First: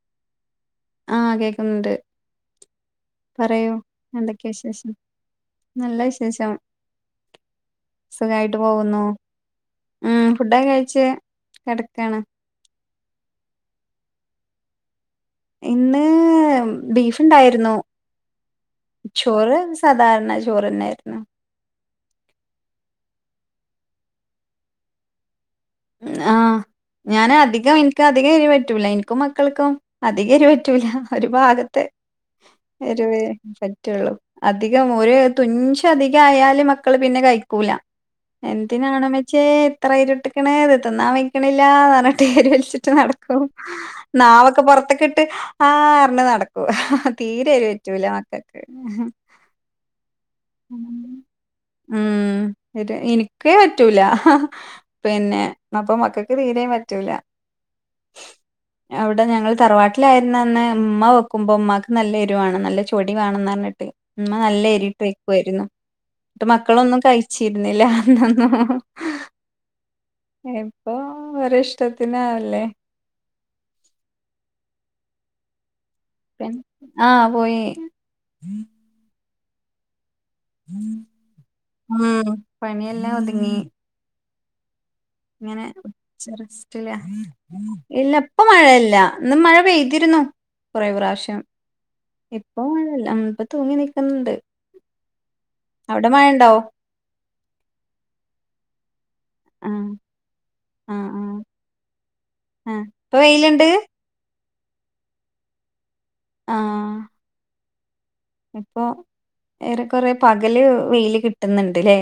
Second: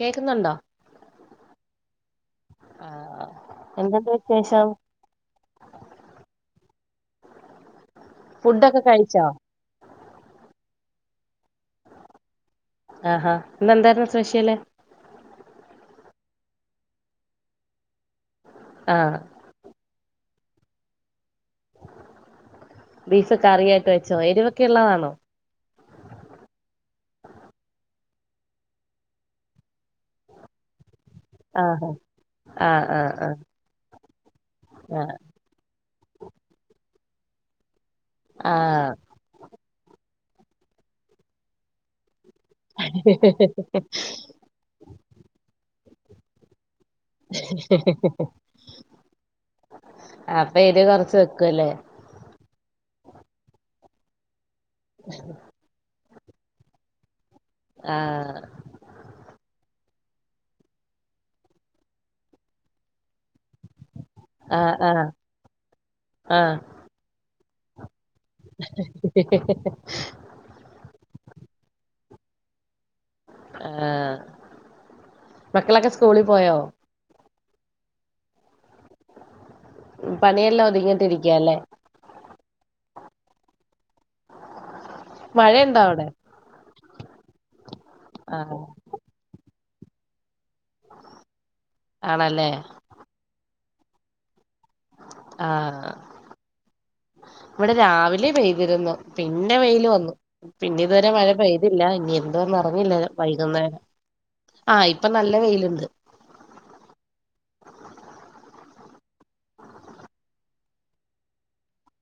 കേക്കുന്നുണ്ടോ ആഹ് കേക്കുന്നുണ്ട് ആ പറയൂ എന്തൊക്കെയാ വിശേഷം നല്ല വിശേഷം സുഖമായിട്ട് ഫുഡൊക്കെ പോകുന്നു കഴിച്ചോ ഉം ഫുഡൊക്കെ കഴിച്ച് കിടക്കാണ് ആ ആ ഇന്നെന്തായിരുന്നു സ്പെഷ്യല് ഇന്ന് ബീഫ് ഇണ്ടായിരുന്നു ആ ചോറ് സാധാരണ ചോറ് തന്നെയായിരുന്നു ബീഫ് കറി ആയിട്ട് വെച്ചൊ എരിവൊക്കെ ഉള്ളതാണോ ആഹ് ഞാന് അധികം എനിക്ക് അധികം എരി പറ്റൂല്ല എനിക്കും മക്കൾക്കും അധികം എരി പറ്റൂല്ല ഒരു ഭാഗത്ത് ആഹാ ആ ആ എരുവേ ആ പറ്റൂള്ളൂ അധികം ആ ഒരു തുഞ്ച് അധികം ആയാല് മക്കള് പിന്നെ കഴിക്കൂല ആ എന്തിനാണ് ഉമ്മച്ചിയെ ഇത്രയും എരി ഇട്ടിക്കണ ഇത് തിന്നാൻ പറ്റണില്ല എന്ന് പറഞ്ഞ് എരി വലിച്ചിട്ട് നടക്കും നാവൊക്കെ പൊറത്തൊക്കെ ഇട്ട് ആ പറഞ്ഞ് നടക്കും ആഹ് തീരെ എരു പറ്റൂല മക്കക്ക്. അപ്പൊ എരിവ് കൊറച്ച് വെക്കുവല്ലേ ഉം ഒര് എനിക്കേ പറ്റൂല പിന്നെ അപ്പൊ മക്കക്ക് തീരയും പറ്റൂല. ആ അവിടെ ഞങ്ങൾ തറവാട്ടി ലായിരുന്നന്ന് ഉമ്മ വെക്കുമ്പോൾ ഉമ്മാക്ക് നല്ല എരുവാണ് നല്ല ചു പ്പൊടി വേണംന്ന് പറഞ്ഞിട്ട് ഉമ്മ ആ നല്ല ആ എരിട്ട് വെക്കുവാരുന്നു. ആ ആ ട്ട് മക്കളൊന്നും കഴി ച്ചിരുന്നില്ല [unintelligible] ഇപ്പൊ അവരെ ഇഷ്ടത്തിനാവല്ലേ? ആഹ് മക്കളൊക്കെ സ്കൂളിൽ പോയോ? പോയെ പണിയെല്ലാം ഒതുങ്ങീട്ടിരിക്കാല്ലെ? ഉം പണിയെല്ലാം ഒതുങ്ങി. പിന്നെ മഴയുണ്ടോ അവിടെ കുറച്ച് റെസ്റ്റില. ഇല്ല ആ ഇപ്പ മഴയില്ല ഇന്ന് മഴ പെയ്തിരുന്നു. കൊറെ പ്രാവശ്യം ആണല്ലേ ഇപ്പ മഴ ഇല്ല ഉം ഇപ്പ തൂങ്ങി നിക്കുന്നുണ്ട്. ആഹ് അവിടെ മഴ ഇണ്ടാവോ ഇവിടെ രാവിലെ പെയ്തിരുന്നു. പിന്നെ ആ വെയിൽ വന്നു പിന്നെ ആ ഇതുവരെ ആ മഴ പെയ്തില്ല ഇനി എന്ത വന്നന്ന് ആ അറിഞ്ഞില്ല ഇപ്പൊ വെയിലുണ്ട് വൈകുന്നേരം. ആഹ് ഇപ്പൊ നല്ല വെയിലുണ്ട്. ആഹ് ഇപ്പൊ ഏറെ കൊറെ പകല് വെയില് കിട്ടുന്നുണ്ട്ല്ലേ?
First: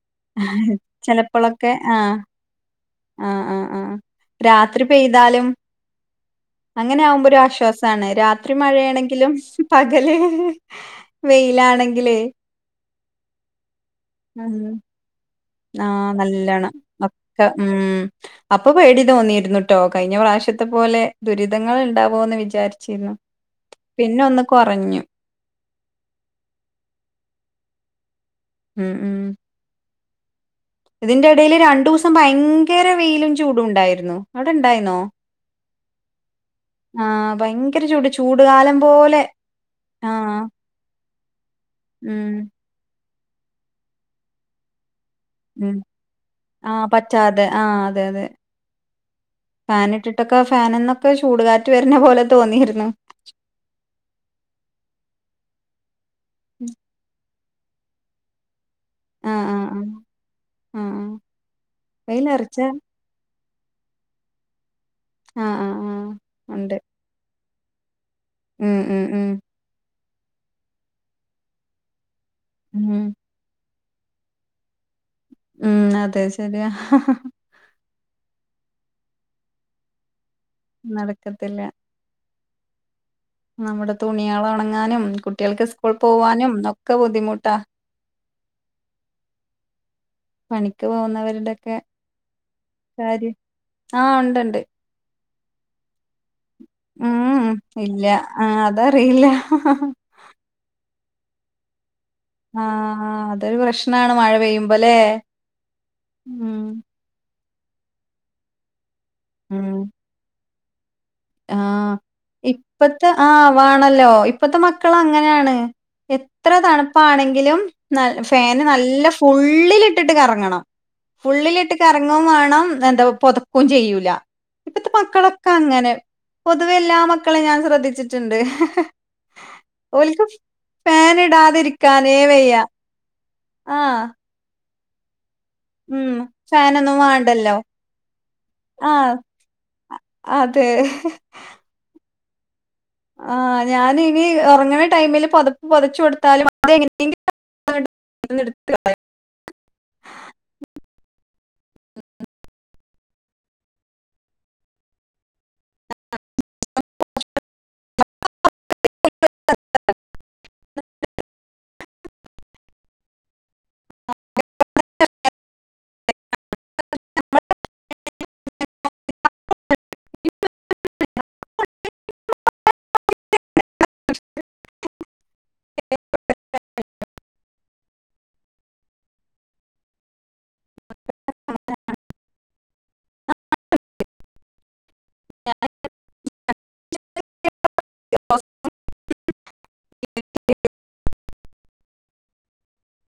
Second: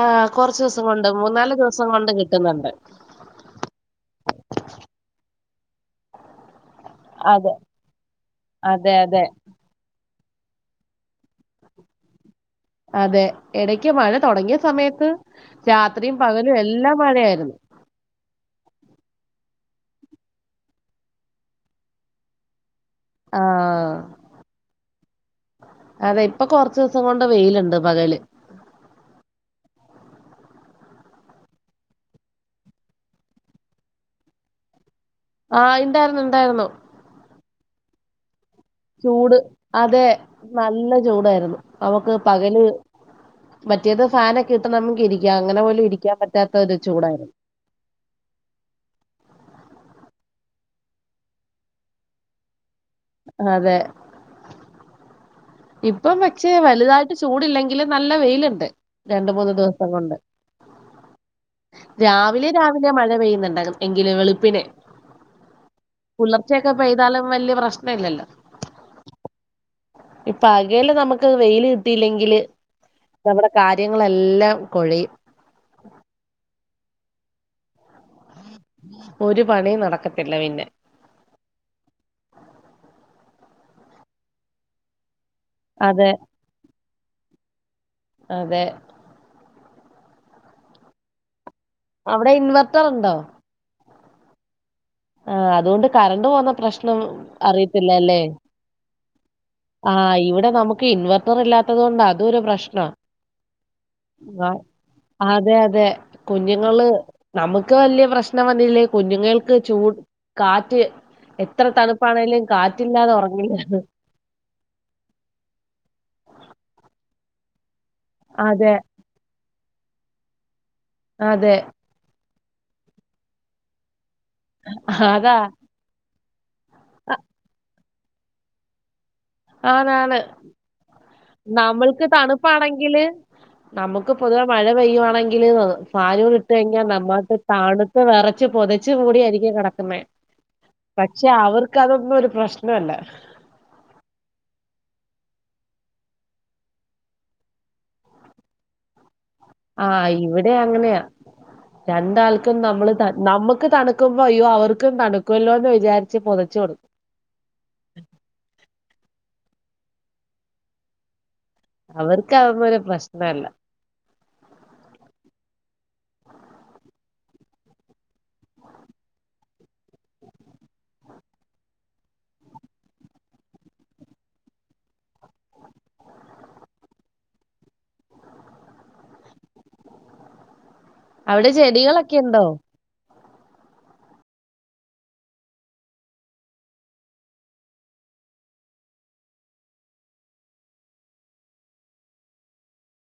ആഹ് കുറച്ചുസം കൊണ്ടും മൂന്നാല് ദിവസം കൊണ്ടും കിട്ടുന്നുണ്ട്. ആഹ് ആഹ് ആഹ് രാത്രി പെയ്താലും അങ്ങനെ ആകുമ്പോ ഒരു അതെ ആശ്വാസമാണ് രാത്രി അതെ അതെ മഴയാണെങ്കിലും പകല് വെയിലാണെങ്കിലേ അതെ എടക്ക് മഴ ഉം തുടങ്ങിയ സമയത്ത് ആഹ് രാത്രിയും പകലും നല്ലോണം എല്ലാം മഴയായിരുന്നു പെടി തോന്നിയിരുന്നുട്ടോ കഴിഞ്ഞ പ്രാവശ്യത്തെ പോലെ ദുരിതങ്ങൾ ഉണ്ടാവോ എന്ന് വിചാരിച്ച് ആഹ് അതെ ഇപ്പൊ കൊറച്ച് ദിവസം കൊണ്ട് വെയില്ണ്ട് പകല് ഉം ഉം ഇതിന്റെ ഇടേൽ രണ്ടു ദിവസം ഭയങ്കര വെയിലും ചൂടും ഉണ്ടായിരുന്നു അവിടെ ഇണ്ടായിന്നോ ആഹ് ഇണ്ടായിരുന്നു ഇണ്ടായിരുന്നു ആഹ് ഭയങ്കര ചൂട് ചൂടുകാലം പോലെ ചൂട് അതെ ആഹ് നല്ല ചൂടായിരുന്നു നമുക്ക് ഉം പകല് മറ്റേത് ഫാനൊക്കെ ഇട്ട് നമുക്ക് ഇരിക്ക [unintelligible] അങ്ങനെ ഉം പോലും ഇരിക്കാൻ പറ്റാത്ത ഒരു ആഹ് ചൂടായിരുന്നു ഫാന ഇട്ടിട്ടൊക്കെ ഫാനന്നൊക്കെ ചൂടുകാറ്റ് വരുന്ന പോലെ തോന്നിയിരുന്നു അതെ ഇപ്പം പക്ഷെ വലുതായിട്ട് ചൂടല്ലെങ്കില് നല്ല വെയിലുണ്ട് രണ്ട് ആഹ് മൂന്ന് ആഹ് ആഹ് ദിവസം കൊണ്ട് ആഹ് രാവിലെ വെയിലറച്ച രാവിലെ മഴ പെയ്യുന്ന്ണ്ട് എങ്കില് വെളുപ്പിനെ ആഹ് ആഹ് ആഹ് പുളർച്ചയൊക്കെ ഉണ്ട് പെയ്താലും വല്ല്യ പ്രശ്ന ഇല്ലല്ലോ ഉം ഉം ഉം ഇപ്പൊ ആകയില് നമുക്ക് വെയിയില് കിട്ടിയില്ലെങ്കില് ഉം നമ്മടെ കാ കദ്യങ്ങളെല്ലാം കൊഴയും ആഹ് ഒരു പണി നടക്കത്തി നടക്കത്തില്ല നമ്മുടെ തുണികള ഒണങ്ങാനും കുട്ടികൾക്ക് സ്കൂൾ അതെ പോവാനുംന്നൊക്കെ ബുദ്ധിമുട്ടാ അതെ. പണിക്ക് പോകുന്നവരുടെ അവിടെ ഇൻവെർട്ടർ ഉണ്ടോ ആഹ് ഉണ്ട് ഉണ്ട് ആഹ് അതുകൊണ്ട് കറണ്ട് പോന്ന പ്രശ്നം ഉം ഇല്ല അറിയത്തില്ലല്ലേ ആ അതറിയില്ല ആഹ് ഇവിടെ നമുക്ക് ഇൻവർ ഇല്ലാത്തത് കൊണ്ടാ ഇതരു ആ പ്രശ്ന അതൊരു പ്രശ്നാണ് മഴ ആ പെയ്യുമ്പോല്ലേ അതെ അതെ ഉം കുഞ്ഞുങ്ങള് നമുക്ക് വലിയ പ്രശ്നം വന്നില്ലേ കുഞ്ഞുങ്ങ ഉം ചൂട് കാറ്റ് ആ എത്ര തണുപ്പാണ് ഇപ്പത്തെ ആഹ് വാണല്ലോ ഇപ്പത്തെ മക്കൾ അങ്ങനെണ് എത്ര തണുപ്പാണെങ്കിലും ന ഫാന് അതെ നല്ല ഫുള്ളിലിട്ടിട്ട് കറങ്ങണം അതെ ഫുള്ളിലിട്ട് കറങ്ങും വേണം എന്താ പൊതക്കും ചെയ്യൂല ഇപ്പത്തെ അതാ മക്കളൊക്കെ അങ്ങനെ പൊതുവെ എല്ലാ മക്കളെയും ഞാൻ ശ്രദ്ധിച്ചിട്ടുണ്ട് ആതാണ് ഓൽക്ക് ഫാൻ നമ്മൾക്ക് ഇടാതിരിക്കാനേ വയ്യ തണുപ്പാണെങ്കില് ആഹ് നമുക്ക് പൊതുവെ മഴ പെയ്യ [unintelligible] ഉം ഫാലൂ ഇട്ട കഴിഞ്ഞാൽ ഫാനൊന്നും നമ്മായിട്ട് വാണ്ടല്ലോ താണുത്ത വെറച്ച് പൊതച്ച് ആഹ് കൂടി ആയിരിക്കും കിടക്കുന്നേ അതെ പക്ഷെ അവർക്ക് അതൊന്ന ഒരു പ്രശ്നമല്ല ആഹ് ഞാന് [unintelligible] ഒറങ്ങ്ണ ടൈമിൽ പതപ്പ് പതച്ചു കൊടുത്താലും അത് എങ്ങനെയെങ്കില [unintelligible] ആഹ് ഇവിടെ അങ്ങനെയാ രണ്ടാൾക്കും നമ്മള് നമ്മുക്ക് തണുക്കുമ്പോ അയ്യോ അവർക്കും തണുക്കുമല്ലോ എന്ന് വിചാരിച്ച് പൊതച്ചു കൊടുക്കും [inaudible] അവർക്ക് അവ പോല പ്രശ്നമല്ല നമ്മള് അവിടെ ചെടികളൊക്കെ ഉണ്ടോ? [inaudible] [inaudible] അ